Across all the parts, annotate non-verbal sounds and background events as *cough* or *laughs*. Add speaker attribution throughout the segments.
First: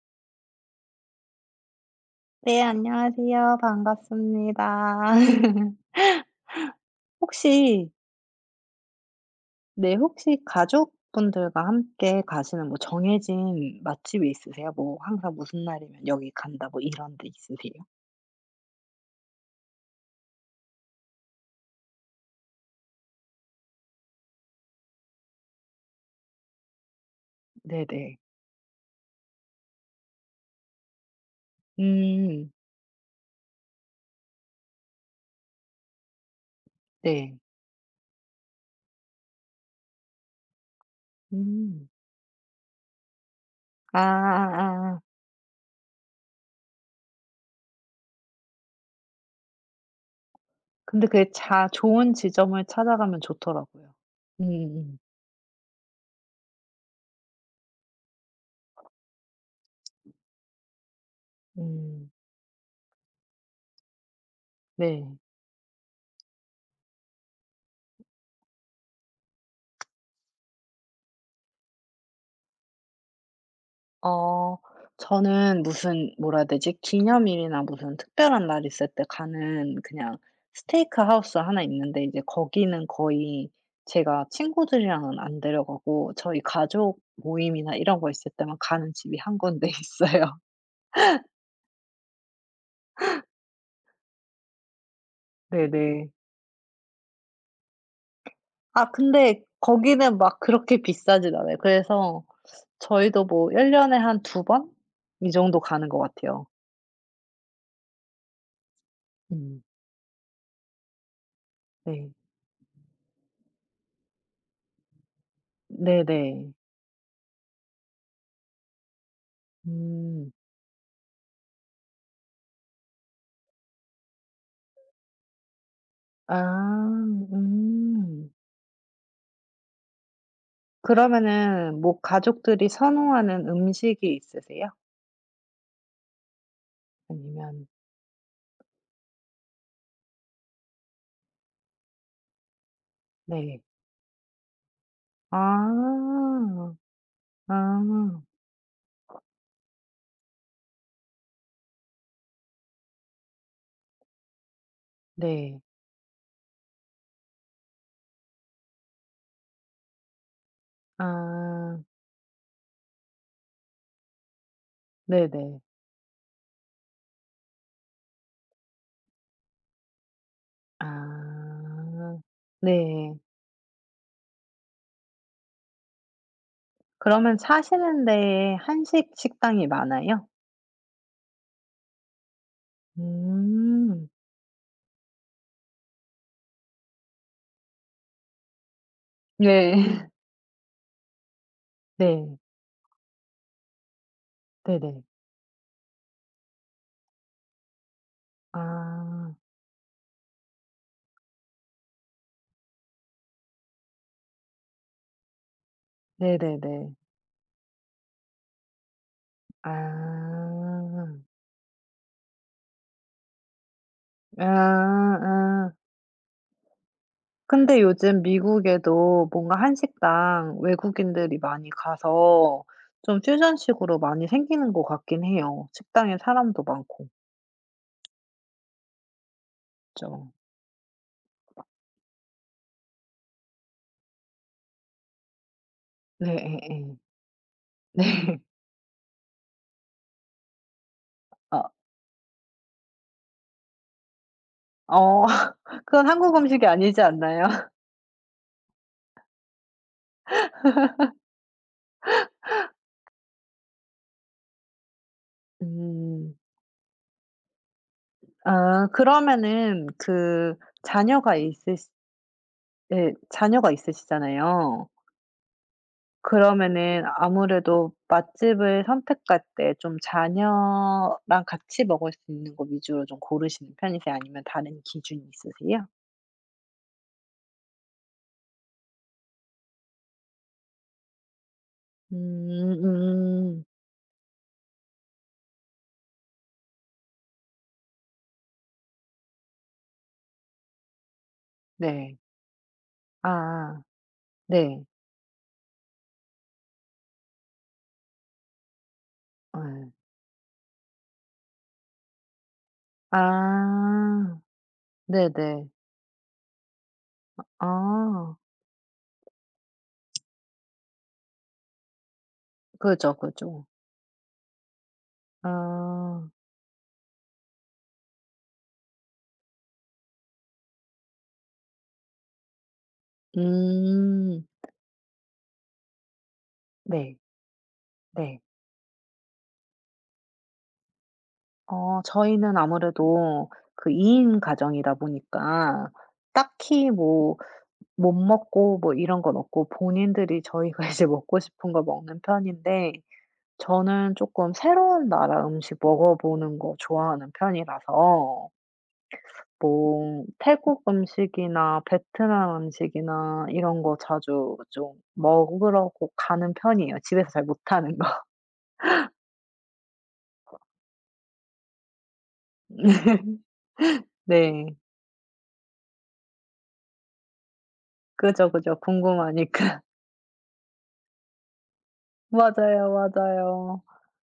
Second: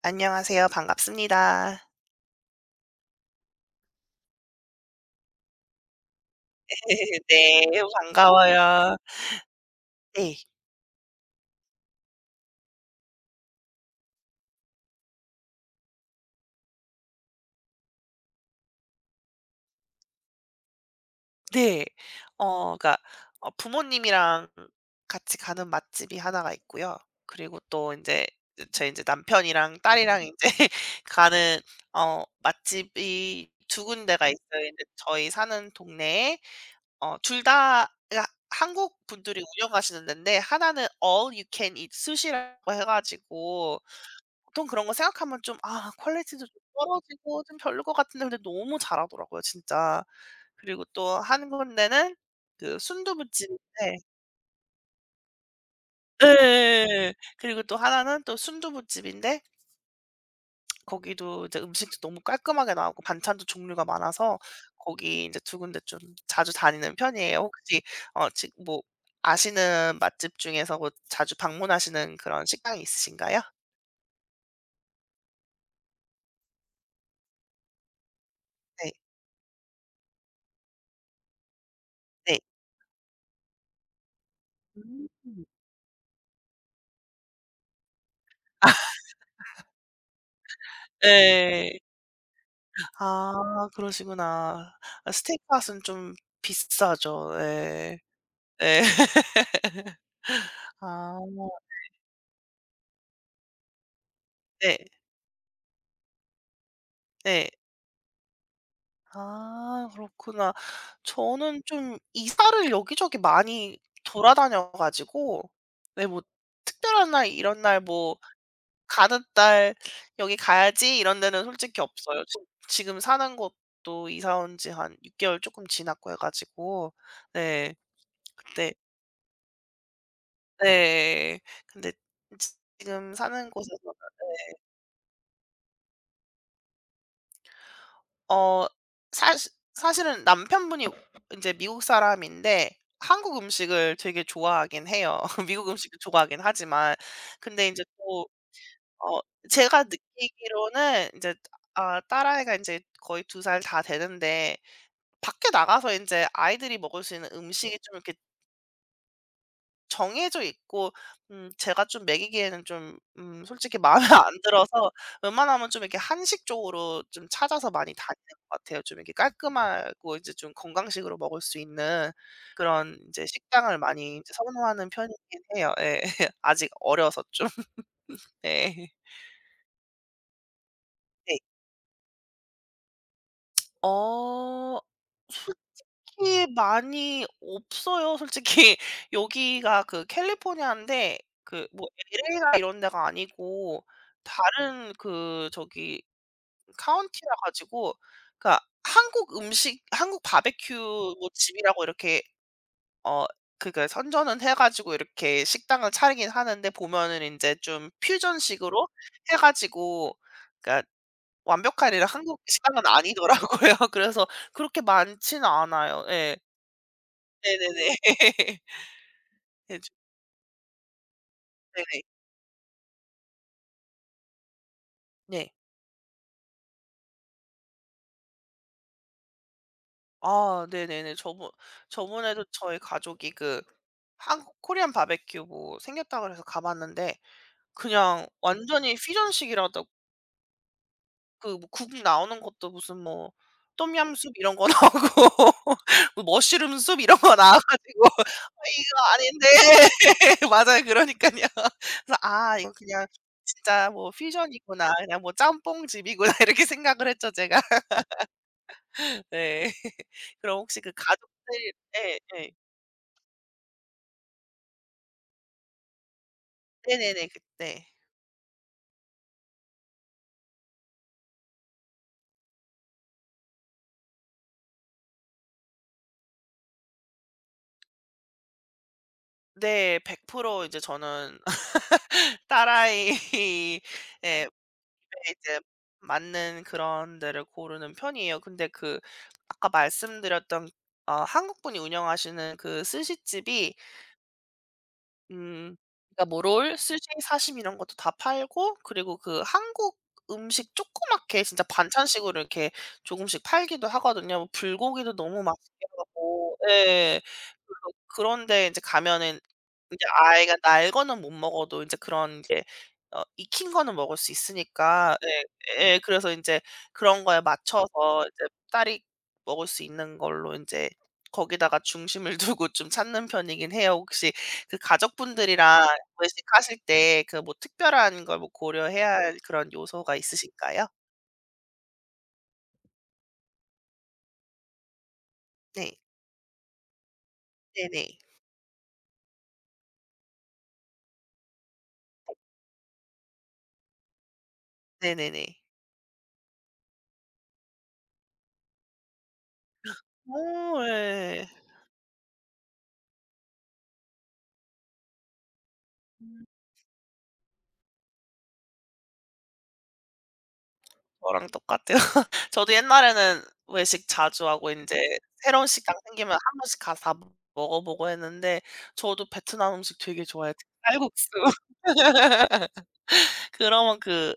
Speaker 1: 안녕하세요. 반갑습니다.
Speaker 2: 네, 안녕하세요. 반갑습니다. *laughs*
Speaker 1: *laughs* 네.
Speaker 2: 혹시
Speaker 1: 반가워요.
Speaker 2: 네,
Speaker 1: 네.
Speaker 2: 혹시 가족분들과 함께 가시는 뭐 정해진 맛집이 있으세요? 뭐 항상 무슨 날이면 여기 간다 뭐 이런 데 있으세요?
Speaker 1: 네. 그러니까 부모님이랑 같이 가는 맛집이 하나가 있고요. 그리고 또 이
Speaker 2: 네네.
Speaker 1: 제 저희 제 남편이랑 딸이랑 이제 *laughs* 가는
Speaker 2: 음.
Speaker 1: 맛집이 두 군데가 있어요. 이제 저희 사는 동네에
Speaker 2: 네.
Speaker 1: 둘다, 그러니까 한국 분들이 운영하시는 데인데, 하나는 All You Can
Speaker 2: 음.
Speaker 1: Eat Sushi라고 해 가지고 보통 그런 거
Speaker 2: 아아아.
Speaker 1: 생각하면 좀, 아, 퀄리티도 좀 떨어지고 좀 별로 것 같은데, 근데 너무 잘하더라고요 진짜. 그리고
Speaker 2: 근데
Speaker 1: 또
Speaker 2: 그게
Speaker 1: 한
Speaker 2: 자 좋은
Speaker 1: 군데는
Speaker 2: 지점을
Speaker 1: 그
Speaker 2: 찾아가면
Speaker 1: 순두부집인데,
Speaker 2: 좋더라고요. 음음.
Speaker 1: 예, 그리고 또 하나는 또 순두부집인데 거기도 이제
Speaker 2: 음.
Speaker 1: 음식도
Speaker 2: 음.
Speaker 1: 너무 깔끔하게 나오고 반찬도 종류가 많아서
Speaker 2: 네.
Speaker 1: 거기 이제 두 군데 좀 자주 다니는 편이에요. 혹시 지 뭐 아시는 맛집 중에서 뭐 자주 방문하시는 그런 식당이 있으신가요?
Speaker 2: 어 저는 무슨 뭐라 해야 되지? 기념일이나 무슨 특별한 날 있을
Speaker 1: 네.
Speaker 2: 때 가는 그냥 스테이크 하우스 하나 있는데 이제
Speaker 1: 네.
Speaker 2: 거기는 거의 제가
Speaker 1: 음.
Speaker 2: 친구들이랑은 안 데려가고 저희 가족 모임이나 이런 거 있을 때만
Speaker 1: 아,
Speaker 2: 가는 집이 한 군데 *laughs* 있어요.
Speaker 1: 예. 아, 그러시구나. 아, 스테이크핫은
Speaker 2: 네네.
Speaker 1: 좀 비싸죠. 예. 예.
Speaker 2: 아 근데
Speaker 1: *laughs*
Speaker 2: 거기는 막 그렇게
Speaker 1: 아,
Speaker 2: 비싸진 않아요. 그래서 저희도 뭐 일 년에 한 두 번
Speaker 1: 네.
Speaker 2: 이 정도 가는 것 같아요.
Speaker 1: 네.
Speaker 2: 음
Speaker 1: 아, 그렇구나. 저는 좀
Speaker 2: 네.
Speaker 1: 이사를 여기저기 많이 돌아다녀 가지고, 네 뭐
Speaker 2: 네네.
Speaker 1: 특별한 날, 이런 날 뭐 '가는 날
Speaker 2: 음.
Speaker 1: 여기 가야지.' 이런 데는 솔직히 없어요. 지 지금 사는 곳도 이사 온 지 한 6개월 개월 쪼끔 지났고 해
Speaker 2: 아
Speaker 1: 가지고, 네
Speaker 2: 음.
Speaker 1: 그때 네.
Speaker 2: 그러면은
Speaker 1: 근데
Speaker 2: 뭐
Speaker 1: 지
Speaker 2: 가족들이
Speaker 1: 지금
Speaker 2: 선호하는
Speaker 1: 사는 곳에서는
Speaker 2: 음식이
Speaker 1: 네,
Speaker 2: 있으세요? 아니면
Speaker 1: 어 사시 사실은 남편분이 인제 미국 사람인데 한국
Speaker 2: 네.
Speaker 1: 음식을 되게 좋아하긴 해요. *laughs* 미국 음식도
Speaker 2: 아.
Speaker 1: 좋아하긴 하지만. 근데
Speaker 2: 아.
Speaker 1: 인제 또 어 제가 느끼기로는, 인제, 아, 딸아이가 인제 거의 두 살 다 되는데 밖에
Speaker 2: 네.
Speaker 1: 나가서 인제 아이들이 먹을 수 있는 음식이 좀 이렇게 정해져 있고, 음,
Speaker 2: 아.
Speaker 1: 제가 좀 먹이기에는 좀, 음, 솔직히 *laughs* 마음에 안 들어서
Speaker 2: 네네.
Speaker 1: 웬만하면 좀 이렇게 한식 쪽으로 좀 찾아서 많이 다니는 것 같아요. 좀 이렇게 깔끔하고 이제 좀 건강식으로 먹을 수 있는
Speaker 2: 아.
Speaker 1: 그런
Speaker 2: 네.
Speaker 1: 인제 식당을 많이 이제 선호하는 편이긴 해요. 예. *laughs* 아직 어려서
Speaker 2: 그러면
Speaker 1: 좀.
Speaker 2: 사시는
Speaker 1: *laughs*
Speaker 2: 데에
Speaker 1: 네.
Speaker 2: 한식 식당이 많아요?
Speaker 1: 네.
Speaker 2: 음.
Speaker 1: 어. 딱히 많이 없어요. 솔직히 *laughs*
Speaker 2: 네.
Speaker 1: 여기가 그
Speaker 2: *laughs*
Speaker 1: 캘리포니아인데 그 뭐
Speaker 2: 네.
Speaker 1: LA나 이런 데가 아니고 다른
Speaker 2: 네네.
Speaker 1: 그 저기 카운티라 가지고, 그러니까
Speaker 2: 아.
Speaker 1: 한국 음식 한국 바베큐 뭐 집이라고 이렇게 어 그니까 선전은 해 가지고 이렇게 식당을 차리긴 하는데,
Speaker 2: 네네네.
Speaker 1: 보면은 이제 좀 퓨전식으로 해 가지고, 그러니까
Speaker 2: 아.
Speaker 1: 완벽한 이라 한국 식당은 아니더라고요. *laughs* 그래서
Speaker 2: 아
Speaker 1: 그렇게 많지는
Speaker 2: 아.
Speaker 1: 않아요. 예.
Speaker 2: 근데
Speaker 1: 네네네.
Speaker 2: 요즘
Speaker 1: *laughs*
Speaker 2: 미국에도 뭔가
Speaker 1: 네 저,
Speaker 2: 한식당 외국인들이 많이
Speaker 1: 네네.
Speaker 2: 가서 좀 퓨전식으로 많이 생기는 것 같긴
Speaker 1: 네.
Speaker 2: 해요. 식당에 사람도 많고. 그죠.
Speaker 1: 아 네네네. 저번에도 저희 가족이 그 한국 코리안 바베큐 뭐 생겼다 그래서 가
Speaker 2: 네예예.
Speaker 1: 봤는데,
Speaker 2: 네.
Speaker 1: 그냥
Speaker 2: *laughs*
Speaker 1: 완전히 퓨전식이라도그 뭐
Speaker 2: 아
Speaker 1: 국 나오는 것도 무슨 뭐 똠얌 숲 이런 거 나오고
Speaker 2: 어
Speaker 1: *laughs*
Speaker 2: 그건
Speaker 1: 뭐
Speaker 2: 한국 음식이
Speaker 1: 머쉬룸
Speaker 2: 아니지
Speaker 1: 숲 이런 거
Speaker 2: 않나요?
Speaker 1: 나와
Speaker 2: *laughs*
Speaker 1: 가지고 *laughs* 아, 이거 아닌데. *laughs* 맞아요. 그러니까요. 그래서 '아, 이거 그냥 진짜 뭐 퓨전이구나. 그냥 뭐 짬뽕집이구나.'
Speaker 2: 음.
Speaker 1: *laughs* 이렇게 생각을 했죠 제가.
Speaker 2: 아
Speaker 1: 네.
Speaker 2: 그러면은
Speaker 1: *laughs*
Speaker 2: 그
Speaker 1: 그럼 혹시 그 가족들,
Speaker 2: 자녀가 있으시
Speaker 1: 예 네,
Speaker 2: 예 자녀가 있으시잖아요. 그러면은
Speaker 1: 네네네. 그때.
Speaker 2: 아무래도 맛집을 선택할 때 좀 자녀랑 같이 먹을 수 있는 거 위주로 좀 고르시는 편이세요? 아니면 다른 기준이 있으세요?
Speaker 1: 네. 100% 이제 저는
Speaker 2: 음
Speaker 1: *laughs*
Speaker 2: 음.
Speaker 1: 딸아이에 이제 맞는 그런 데를 고르는 편이에요. 근데 그 아까 말씀드렸던 한국분이
Speaker 2: 네.
Speaker 1: 운영하시는 그 스시집이,
Speaker 2: 아 네.
Speaker 1: 음, 그러니까 뭐 롤, 스시, 사심 이런 것도 다 팔고, 그리고 그
Speaker 2: 음.
Speaker 1: 한국 음식 조그맣게 진짜 반찬식으로 이렇게 조금씩 팔기도
Speaker 2: 아.
Speaker 1: 하거든요. 뭐 불고기도 너무
Speaker 2: 네네.
Speaker 1: 맛있게 하고, 예. 그래서
Speaker 2: 아.
Speaker 1: 그런 데 인제 가면은, 인제 아이가 날 거는 못 먹어도 인제 그런, 이제
Speaker 2: 그죠, 그죠.
Speaker 1: 익힌 거는 먹을 수 있으니까, 예, 예,
Speaker 2: 아.
Speaker 1: 그래서 인제 그런 거에 맞춰서 이제 딸이 먹을 수 있는 걸로 인제 거기다가 중심을 *laughs* 두고 좀 찾는 편이긴 해요. 혹시
Speaker 2: 음.
Speaker 1: 그 가족분들이랑 외식하실
Speaker 2: 네.
Speaker 1: 때 그 뭐 특별한 걸
Speaker 2: 네.
Speaker 1: 뭐 고려해야 할 그런 요소가 있으신가요?
Speaker 2: 저희는 아무래도 그 2인 가정이다 보니까
Speaker 1: 네.
Speaker 2: 딱히 뭐 못
Speaker 1: 네네.
Speaker 2: 먹고 뭐 이런 건 없고 본인들이 저희가 *laughs* 이제 먹고 싶은 거 먹는 편인데 저는 조금 새로운 나라
Speaker 1: 네네네.
Speaker 2: 음식 먹어보는 거 좋아하는 편이라서 뭐
Speaker 1: 어,
Speaker 2: 태국
Speaker 1: 예.
Speaker 2: 음식이나 베트남 음식이나 이런 거 자주 좀 먹으려고
Speaker 1: 음,
Speaker 2: 가는 편이에요, 집에서 잘 못하는 거.
Speaker 1: 저랑 똑같아요. *laughs* 저도 옛날에는
Speaker 2: *laughs*
Speaker 1: 외식 자주
Speaker 2: 네.
Speaker 1: 하고 인제 새로운 식당 생기면 한 번씩 가서 다 먹어 보고
Speaker 2: 그죠,
Speaker 1: 했는데,
Speaker 2: 그죠.
Speaker 1: 저도 베트남
Speaker 2: 궁금하니까. *laughs*
Speaker 1: 음식 되게 좋아해요. 특히 쌀국수.
Speaker 2: 맞아요, 맞아요.
Speaker 1: 그러면 *laughs* 그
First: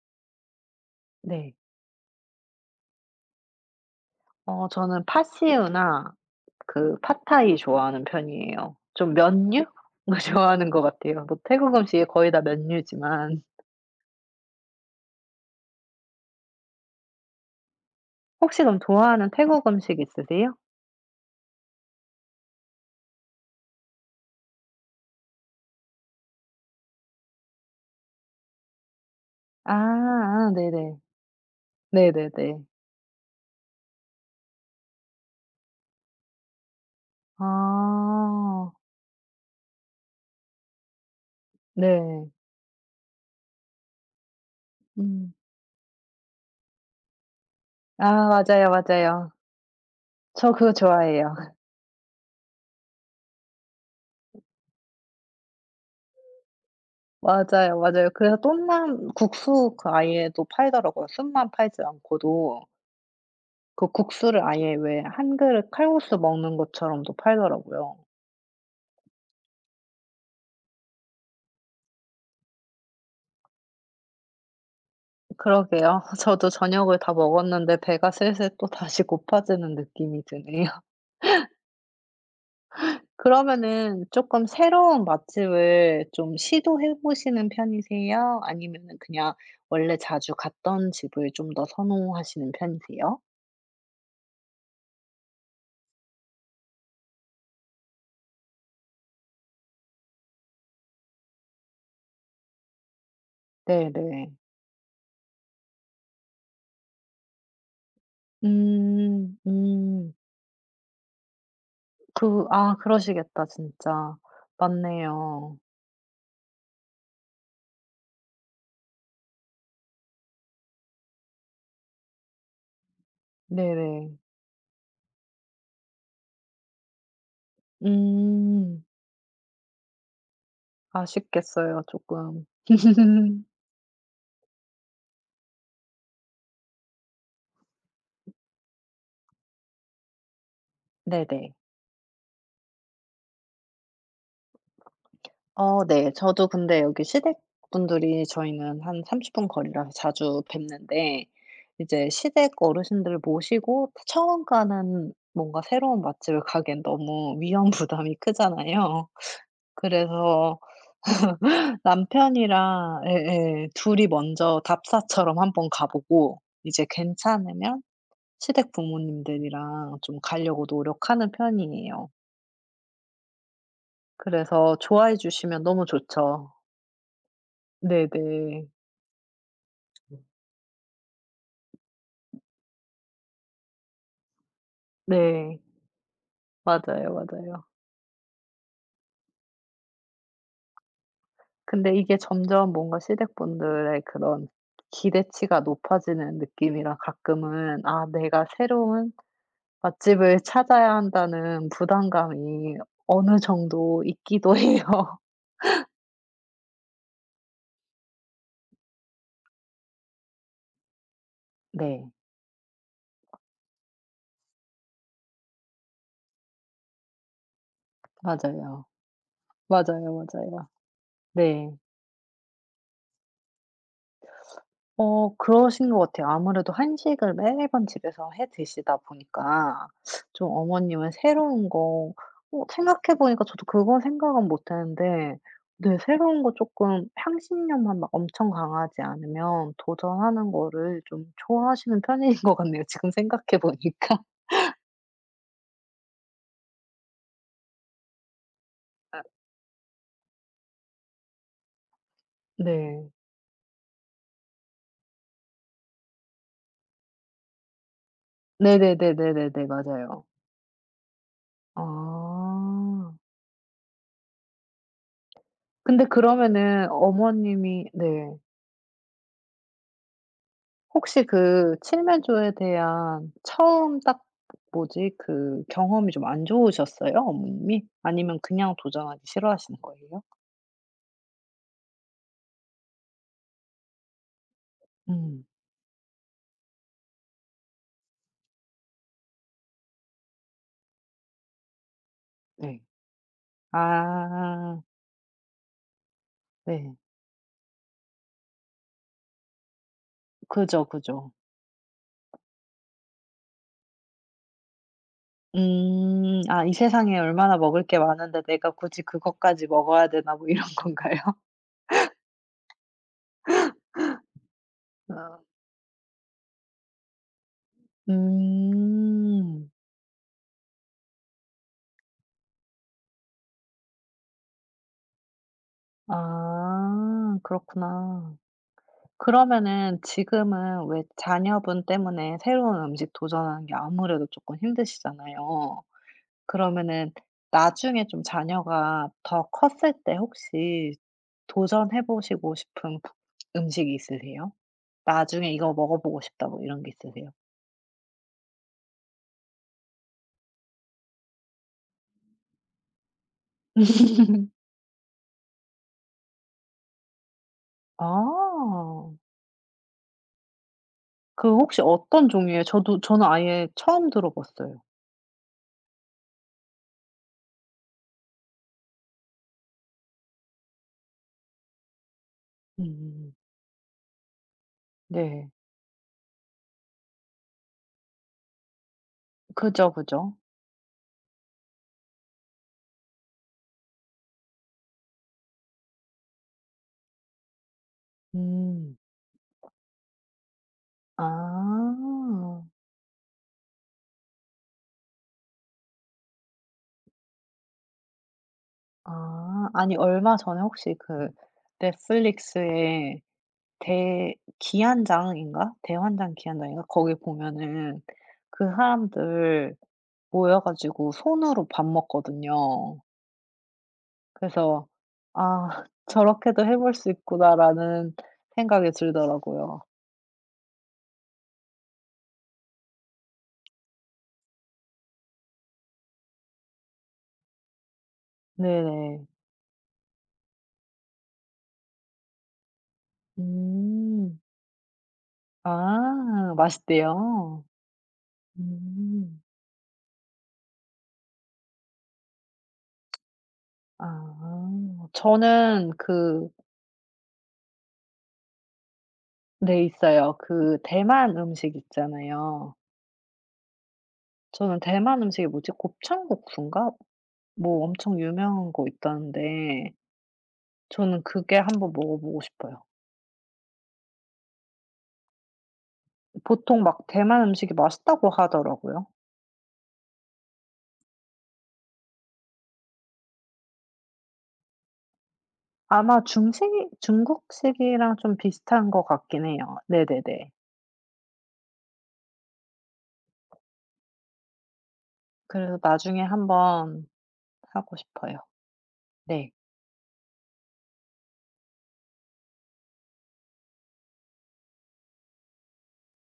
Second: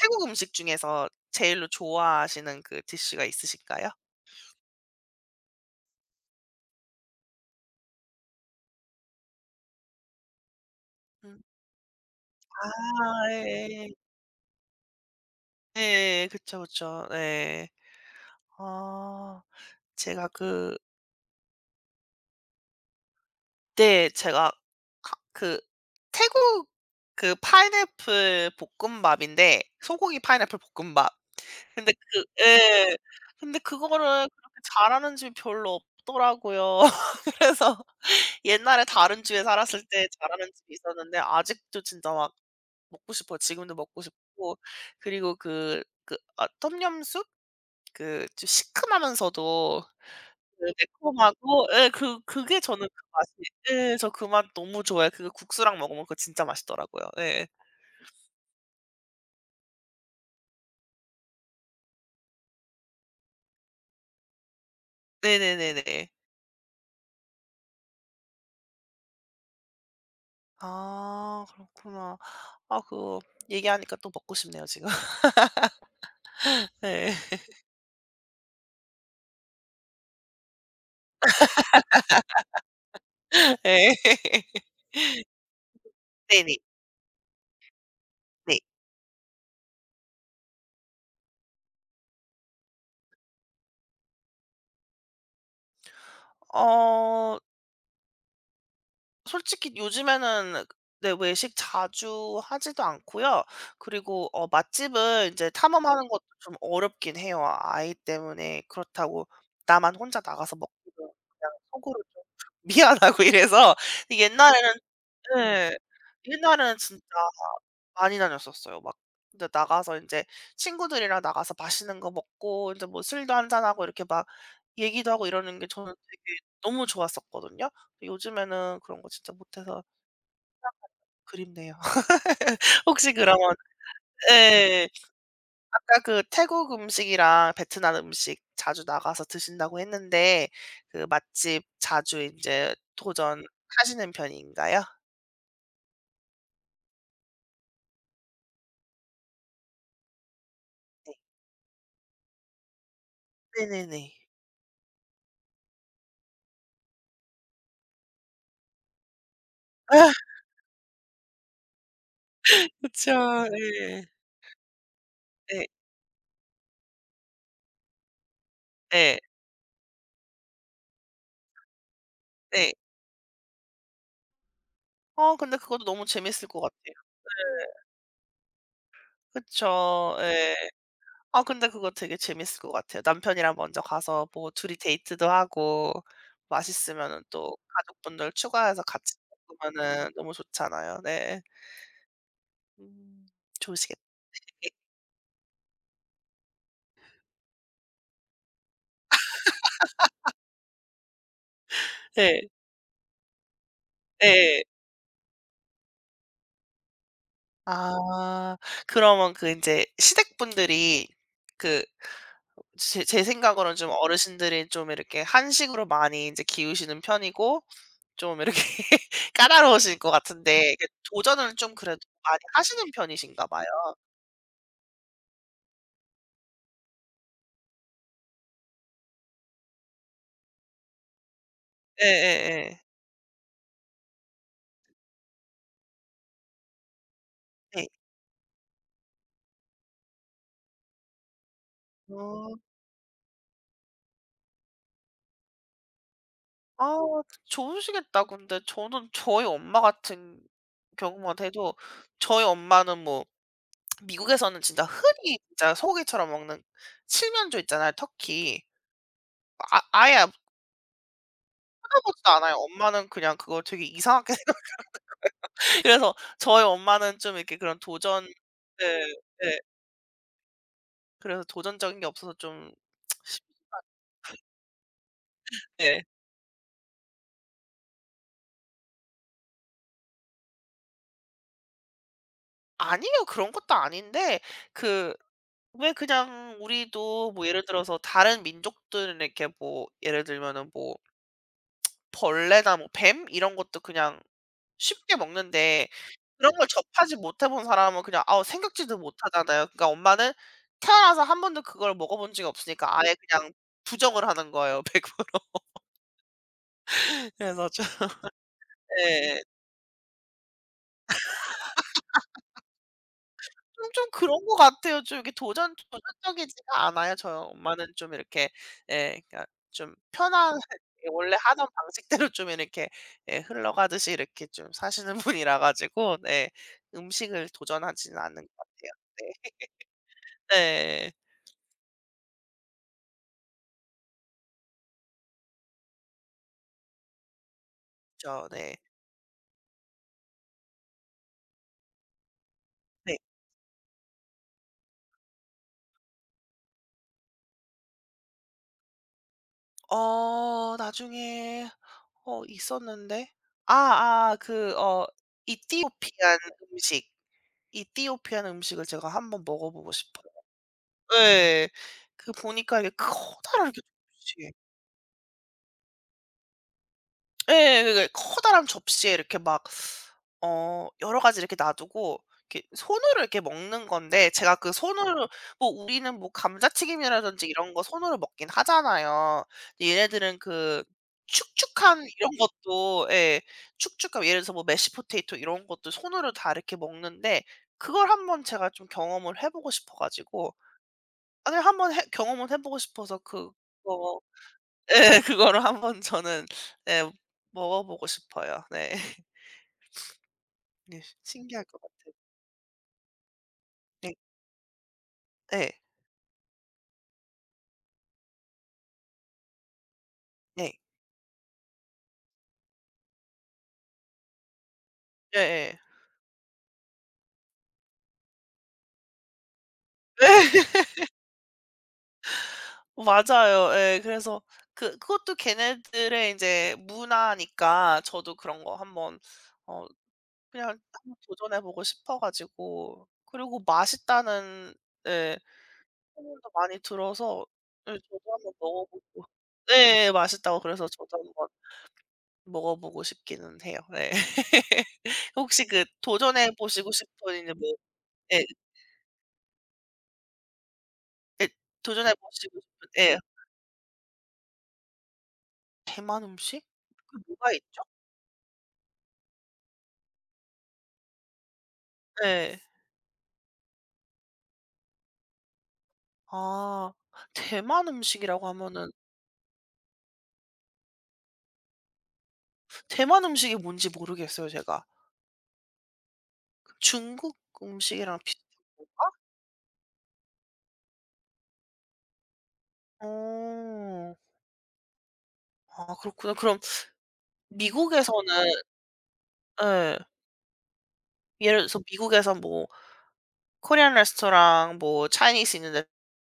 Speaker 1: 태국 음식 중에서
Speaker 2: 네.
Speaker 1: 제일로 좋아하시는 그 디시가 있으실까요?
Speaker 2: 저는 파시우나 그 팟타이 좋아하는 편이에요. 좀 면류? *laughs* 뭐 좋아하는 것 같아요. 뭐
Speaker 1: 음.
Speaker 2: 태국 음식이 거의 다
Speaker 1: 아
Speaker 2: 면류지만.
Speaker 1: 예예. 예 그쵸, 그쵸. 네,
Speaker 2: 혹시 그럼 좋아하는
Speaker 1: 아.
Speaker 2: 태국 음식
Speaker 1: 제가
Speaker 2: 있으세요?
Speaker 1: 그때 제가 카 그 태국 그 파인애플 볶음밥인데
Speaker 2: 아
Speaker 1: 소고기
Speaker 2: 아
Speaker 1: 파인애플
Speaker 2: 네네.
Speaker 1: 볶음밥. 근데 그
Speaker 2: 네네네.
Speaker 1: 예. 근데 그거를 그렇게 잘하는 집이 별로 없더라고요. *laughs* 그래서
Speaker 2: 아.
Speaker 1: 옛날에 다른 주에 살았을 때 잘하는 집이 있었는데 아직도 진짜
Speaker 2: 네.
Speaker 1: 막 먹고 싶어요. 지금도 먹고 싶고.
Speaker 2: 음.
Speaker 1: 그리고 그 아 똠얌그
Speaker 2: 아
Speaker 1: 좀
Speaker 2: 맞아요, 맞아요.
Speaker 1: 시큼하면서도
Speaker 2: 저
Speaker 1: 그
Speaker 2: 그거 좋아해요. *laughs*
Speaker 1: 매콤하고, 예, 그 그게 저는 그 맛이, 예, 저 그 맛 너무 좋아해요. 그거 국수랑 먹으면 그거 진짜 맛있더라고요. 예.
Speaker 2: 맞아요, 맞아요. 그래서 똠남 국수 그 아예 또 팔더라고요. 순만 팔지 않고도 그 국수를 아예 왜 한 그릇
Speaker 1: 네네네네.
Speaker 2: 칼국수 먹는 것처럼도 팔더라고요.
Speaker 1: 아 그렇구나. 아 그거 얘기하니까 또 먹고 싶네요 지금.
Speaker 2: 그러게요. *laughs* 저도
Speaker 1: *laughs*
Speaker 2: 저녁을 다
Speaker 1: 예.
Speaker 2: 먹었는데 배가 슬슬 또다시 고파지는 느낌이 드네요. *laughs*
Speaker 1: 예.
Speaker 2: 그러면은 조금 새로운 맛집을 좀
Speaker 1: 네네.
Speaker 2: 시도해 보시는 편이세요?
Speaker 1: 네.
Speaker 2: 아니면은 그냥 원래 자주 갔던 집을 좀 더 선호하시는 편이세요?
Speaker 1: 어, 솔직히 요즘에는, 네, 외식 자주 하지도 않고요. 그리고
Speaker 2: 네네.
Speaker 1: 맛집을 이제 탐험하는 것도 좀 어렵긴 해요, 아이 때문에. 그렇다고
Speaker 2: 음.
Speaker 1: 나만
Speaker 2: 음.
Speaker 1: 혼자 나가서 먹기도 그냥 속으로 좀
Speaker 2: 그 아
Speaker 1: *laughs* 미안하고
Speaker 2: 그러시겠다
Speaker 1: 이래서,
Speaker 2: 진짜.
Speaker 1: 옛날에는,
Speaker 2: 맞네요.
Speaker 1: 네, 옛날에는 진짜 많이 다녔었어요. 막, 근데 나가서 이제 친구들이랑 나가서 맛있는 거 먹고 이제 뭐 술도 한잔하고 이렇게
Speaker 2: 네네.
Speaker 1: 막 얘기도 하고 이러는 게 저는 되게 너무 좋았었거든요. 근데 요즘에는
Speaker 2: 음.
Speaker 1: 그런 거 진짜 못 해서 그립네요.
Speaker 2: 아쉽겠어요 조금.
Speaker 1: *laughs* 혹시
Speaker 2: *laughs*
Speaker 1: 그러면, 예, 아까 그 태국 음식이랑 베트남 음식 자주 나가서 드신다고 했는데 그
Speaker 2: 네네.
Speaker 1: 맛집 자주 이제 도전하시는 편인가요?
Speaker 2: 어 네. 저도 근데 여기 시댁 분들이 저희는 한 30분 거리라서 자주
Speaker 1: 네.
Speaker 2: 뵙는데 이제 시댁 어르신들 모시고
Speaker 1: 네네네.
Speaker 2: 처음 가는 뭔가 새로운 맛집을 가기엔 너무 위험 *laughs* 부담이 크잖아요.
Speaker 1: 아
Speaker 2: 그래서 남편이랑
Speaker 1: 그쵸.
Speaker 2: 예예.
Speaker 1: 예.
Speaker 2: 둘이 먼저 답사처럼
Speaker 1: 예.
Speaker 2: 한번 가 보고 이제 괜찮으면 시댁
Speaker 1: 예.
Speaker 2: 부모님들이랑 좀 가려고 노력하는 편이에요.
Speaker 1: 예.
Speaker 2: 그래서 좋아해
Speaker 1: 어, 근데
Speaker 2: 주시면
Speaker 1: 그것도
Speaker 2: 너무
Speaker 1: 너무 재밌을
Speaker 2: 좋죠.
Speaker 1: 것 같아요. 예.
Speaker 2: 네네.
Speaker 1: 그쵸. 예. 아 근데 그거 되게 재밌을 것 같아요. 남편이랑 먼저 가서 뭐 둘이 데이트도
Speaker 2: 네.
Speaker 1: 하고,
Speaker 2: 맞아요,
Speaker 1: 맛있으면은 또
Speaker 2: 맞아요.
Speaker 1: 가족분들 추가해서 같이 먹으면은 너무 좋잖아요. 네.
Speaker 2: 근데 이게 점점 뭔가
Speaker 1: 음. 좋으시겠,
Speaker 2: 시댁분들의 그런 기대치가 높아지는 느낌이라 가끔은 '아 내가 새로운 맛집을 찾아야 한다.'는
Speaker 1: 네.
Speaker 2: 부담감이 어느 정도 있기도 *laughs*
Speaker 1: 네.
Speaker 2: 해요.
Speaker 1: 아, 그러면 그 이제 시댁분들이 그
Speaker 2: 네.
Speaker 1: 제 생각으로는 좀 어르신들이 좀 이렇게 한식으로 많이 이제 기우시는 편이고 좀 이렇게
Speaker 2: 맞아요.
Speaker 1: *laughs* 까다로우실 것
Speaker 2: 맞아요, 맞아요.
Speaker 1: 같은데, 이게 도전을
Speaker 2: 네.
Speaker 1: 좀 그래도 많이 하시는 편이신가 봐요.
Speaker 2: 어 그러신 것 같아요. 아무래도 한식을 매번 집에서 해 드시다 보니까 좀 어머님은 새로운 거 어
Speaker 1: 예예예.
Speaker 2: 생각해 보니까 저도 그건 생각은 못 했는데 네 새로운 거 조금
Speaker 1: 네.
Speaker 2: 향신료만 막 엄청 강하지 않으면 도전하는 거를 좀 좋아하시는 편인 *laughs* 것
Speaker 1: 어.
Speaker 2: 같네요, 지금 생각해 보니까.
Speaker 1: 아, 좋으시겠다. 근데 저는
Speaker 2: *laughs*
Speaker 1: 저희 엄마 같은 경우만 해도 저희 엄마는
Speaker 2: 네.
Speaker 1: 뭐 미국에서는 진짜 흔히 진짜 소고기처럼 먹는 칠면조 있잖아요, 터키.
Speaker 2: 네네네네네네.
Speaker 1: 아
Speaker 2: 맞아요.
Speaker 1: 아예 쳐다보지도 않아요. 엄마는
Speaker 2: 아.
Speaker 1: 그냥 그걸 되게 이상하게 *laughs*
Speaker 2: 근데
Speaker 1: 그래서 저희
Speaker 2: 그러면은
Speaker 1: 엄마는 좀 이렇게 그런
Speaker 2: 어머님이
Speaker 1: 도전,
Speaker 2: 네.
Speaker 1: 네 네,
Speaker 2: 혹시
Speaker 1: 그래서
Speaker 2: 그
Speaker 1: 도전적인 게 없어서
Speaker 2: 칠면조에
Speaker 1: 좀,
Speaker 2: 대한 처음 딱 뭐지 그
Speaker 1: 네.
Speaker 2: 경험이 좀 안 좋으셨어요? 어머님이? 아니면 그냥 도전하기 싫어하시는 거예요?
Speaker 1: 아니에요. 그런 것도 아닌데 그
Speaker 2: 음
Speaker 1: 왜 그냥 우리도 뭐 예를 들어서 다른 민족들은 이렇게 뭐 예를 들면은 뭐 벌레나
Speaker 2: 네.
Speaker 1: 뭐 뱀 이런 것도 그냥
Speaker 2: 아
Speaker 1: 쉽게 먹는데, 그런 걸
Speaker 2: 네.
Speaker 1: 접하지 못해 본 사람은 그냥 아우 생각지도 못하잖아요. 그러니까 엄마는
Speaker 2: 그죠,
Speaker 1: 태어나서
Speaker 2: 그죠.
Speaker 1: 한 번도 그걸 먹어본 적이 없으니까 아예 그냥 부정을 하는 거예요 *laughs* 100%.
Speaker 2: 음. 아 '이 세상에 얼마나
Speaker 1: 그래서
Speaker 2: 먹을
Speaker 1: 좀,
Speaker 2: 게 많은데 내가 굳이
Speaker 1: 예,
Speaker 2: 그것까지 먹어야 되나?' 뭐 이런 *laughs* 건가요?
Speaker 1: 좀 좀 그런 것 같아요. 좀 이렇게
Speaker 2: 아.
Speaker 1: 도전적이지가 않아요. 저희 엄마는 좀 이렇게, 예, 그러니까
Speaker 2: 음.
Speaker 1: 좀 편한 *laughs* 예 원래 하던 방식대로 좀 이렇게, 예, 흘러가듯이 이렇게 좀 사시는 *laughs* 분이라 가지고, 네,
Speaker 2: 아
Speaker 1: 음식을 도전하지는
Speaker 2: 그렇구나.
Speaker 1: 않는 것 같아요. 네.
Speaker 2: 그러면은 지금은 왜
Speaker 1: 네.
Speaker 2: 자녀분 때문에 새로운 음식 도전하는 게 아무래도 조금 힘드시잖아요. 그러면은 나중에 좀
Speaker 1: 그쵸. 네.
Speaker 2: 자녀가 더 컸을 때 혹시 도전해 보시고 싶은 *laughs*
Speaker 1: 네.
Speaker 2: 음식이 있으세요? 나중에 이거 먹어 보고 싶다 뭐 이런 게 있으세요?
Speaker 1: 어 나중에 있었는데,
Speaker 2: *laughs*
Speaker 1: 아아 그 이티오피안 음식,
Speaker 2: 아.
Speaker 1: 이티오피안 음식을 제가 한번 먹어 보고 싶어요.
Speaker 2: 그
Speaker 1: 예.
Speaker 2: 혹시 어떤
Speaker 1: 그
Speaker 2: 종류예요?
Speaker 1: 보니까 이게
Speaker 2: 저도 저는
Speaker 1: 커다란
Speaker 2: 아예
Speaker 1: 이렇게
Speaker 2: 처음 들어
Speaker 1: 접시,
Speaker 2: 봤어요.
Speaker 1: 예. 그러니까 커다란 접시에 이렇게 막 여러 가지 이렇게 놔두고 이렇게 손으로
Speaker 2: 음
Speaker 1: 이렇게 먹는 건데, 제가 그 손으로,
Speaker 2: 네.
Speaker 1: 뭐 우리는 뭐 감자튀김이라든지 이런 거 손으로 먹긴 하잖아요. 근데
Speaker 2: 그죠, 그죠.
Speaker 1: 얘네들은 그 축축한 이런 것도, 예, 축축한 예를 들어서 뭐 메쉬 포테이토 이런 것도 손으로 다 이렇게 먹는데, 그걸 한번 제가 좀
Speaker 2: 음.
Speaker 1: 경험을 해 보고 싶어 가지고,
Speaker 2: 아.
Speaker 1: 아니 한번 해 경험을 해 보고 싶어서 그거, 예. 그거를 한번 저는, 예, 먹어 보고 싶어요. 네. *laughs*
Speaker 2: 아. 아니 얼마 전에 혹시
Speaker 1: 네.
Speaker 2: 그
Speaker 1: 신기할 것
Speaker 2: 넷
Speaker 1: 같아요.
Speaker 2: 플릭스의
Speaker 1: 네.
Speaker 2: 대 기한장인가
Speaker 1: 예.
Speaker 2: 대환장 기한장인가 거기 보면은 그 사람들 모여
Speaker 1: 네.
Speaker 2: 가지고 손으로 밥 먹거든요. 그래서
Speaker 1: 예예.
Speaker 2: '아
Speaker 1: 예.
Speaker 2: *laughs* 저렇게도 해볼 수 있구나.'라는 생각이 들더라고요.
Speaker 1: *laughs* 맞아요. 예. 그래서 그 그것도 걔네들의 인제 문화니까 저도 그런 거 한번
Speaker 2: 네네.
Speaker 1: 어 그냥 한번 도전해 보고 싶어 가지고, 그리고
Speaker 2: 음.
Speaker 1: 맛있다는, 예, 소문도
Speaker 2: 아
Speaker 1: 많이 들어서,
Speaker 2: 맛있대요?
Speaker 1: 예, 저도 한번 먹어 보고,
Speaker 2: 음.
Speaker 1: 예예 맛있다고 그래서 저도 한번 먹어 보고 싶기는 해요. 네.
Speaker 2: 아.
Speaker 1: 혹시 그
Speaker 2: 저는 그
Speaker 1: 도전해 보시고 싶은 이제 뭐, 예,
Speaker 2: 네 있어요. 그 대만
Speaker 1: 예,
Speaker 2: 음식
Speaker 1: 도전해 보시고
Speaker 2: 있잖아요.
Speaker 1: 싶은, 예.
Speaker 2: 저는 대만 음식이 뭐지?
Speaker 1: 대만 음식?
Speaker 2: 곱창국수인가?
Speaker 1: 그 뭐가 있죠?
Speaker 2: 뭐 엄청 유명한 거 있다는데 저는 그게 한번 먹어보고
Speaker 1: 예.
Speaker 2: 싶어요. 보통
Speaker 1: 아
Speaker 2: 막 대만 음식이
Speaker 1: 대만
Speaker 2: 맛있다고
Speaker 1: 음식이라고 하면은
Speaker 2: 하더라고요.
Speaker 1: 대만 음식이 뭔지 모르겠어요 제가.
Speaker 2: 아마 중식
Speaker 1: 중국
Speaker 2: 중국식이랑
Speaker 1: 음식이랑
Speaker 2: 좀
Speaker 1: 비슷한
Speaker 2: 비슷한 것
Speaker 1: 건가?
Speaker 2: 같긴 해요. 네네네.
Speaker 1: 어.
Speaker 2: 그래서
Speaker 1: 아
Speaker 2: 나중에
Speaker 1: 그렇구나. 그럼
Speaker 2: 한번 하고
Speaker 1: 미국에서는,
Speaker 2: 싶어요. 네.
Speaker 1: 예, 예를 들어서 미국에서 뭐 코리안 레스토랑 뭐 차이니스 있는데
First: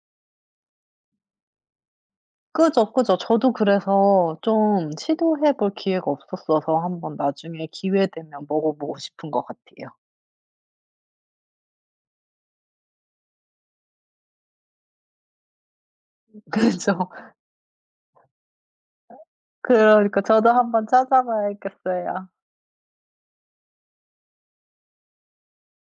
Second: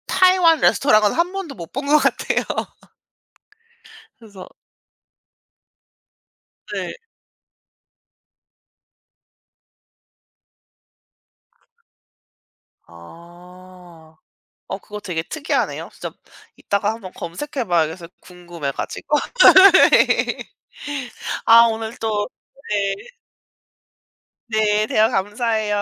Speaker 1: 타이완 레스토랑은 한 번도 못 본 것 같아요.
Speaker 2: 그죠, 그죠. 저도
Speaker 1: *laughs*
Speaker 2: 그래서
Speaker 1: 그래서,
Speaker 2: 좀 시도해 볼 기회가 없었어서
Speaker 1: 네.
Speaker 2: 한번 나중에 기회 되면 먹어보고 싶은 것 같아요.
Speaker 1: 아. 어 그거 되게 특이하네요. 진짜 이따가
Speaker 2: 그죠.
Speaker 1: 한번 검색해 봐야겠어요, 궁금해 가지고.
Speaker 2: 그러니까 저도
Speaker 1: *laughs*
Speaker 2: 한번
Speaker 1: 아 오늘
Speaker 2: 찾아봐야겠어요.
Speaker 1: 또, 네. 네. 대화 감사해요.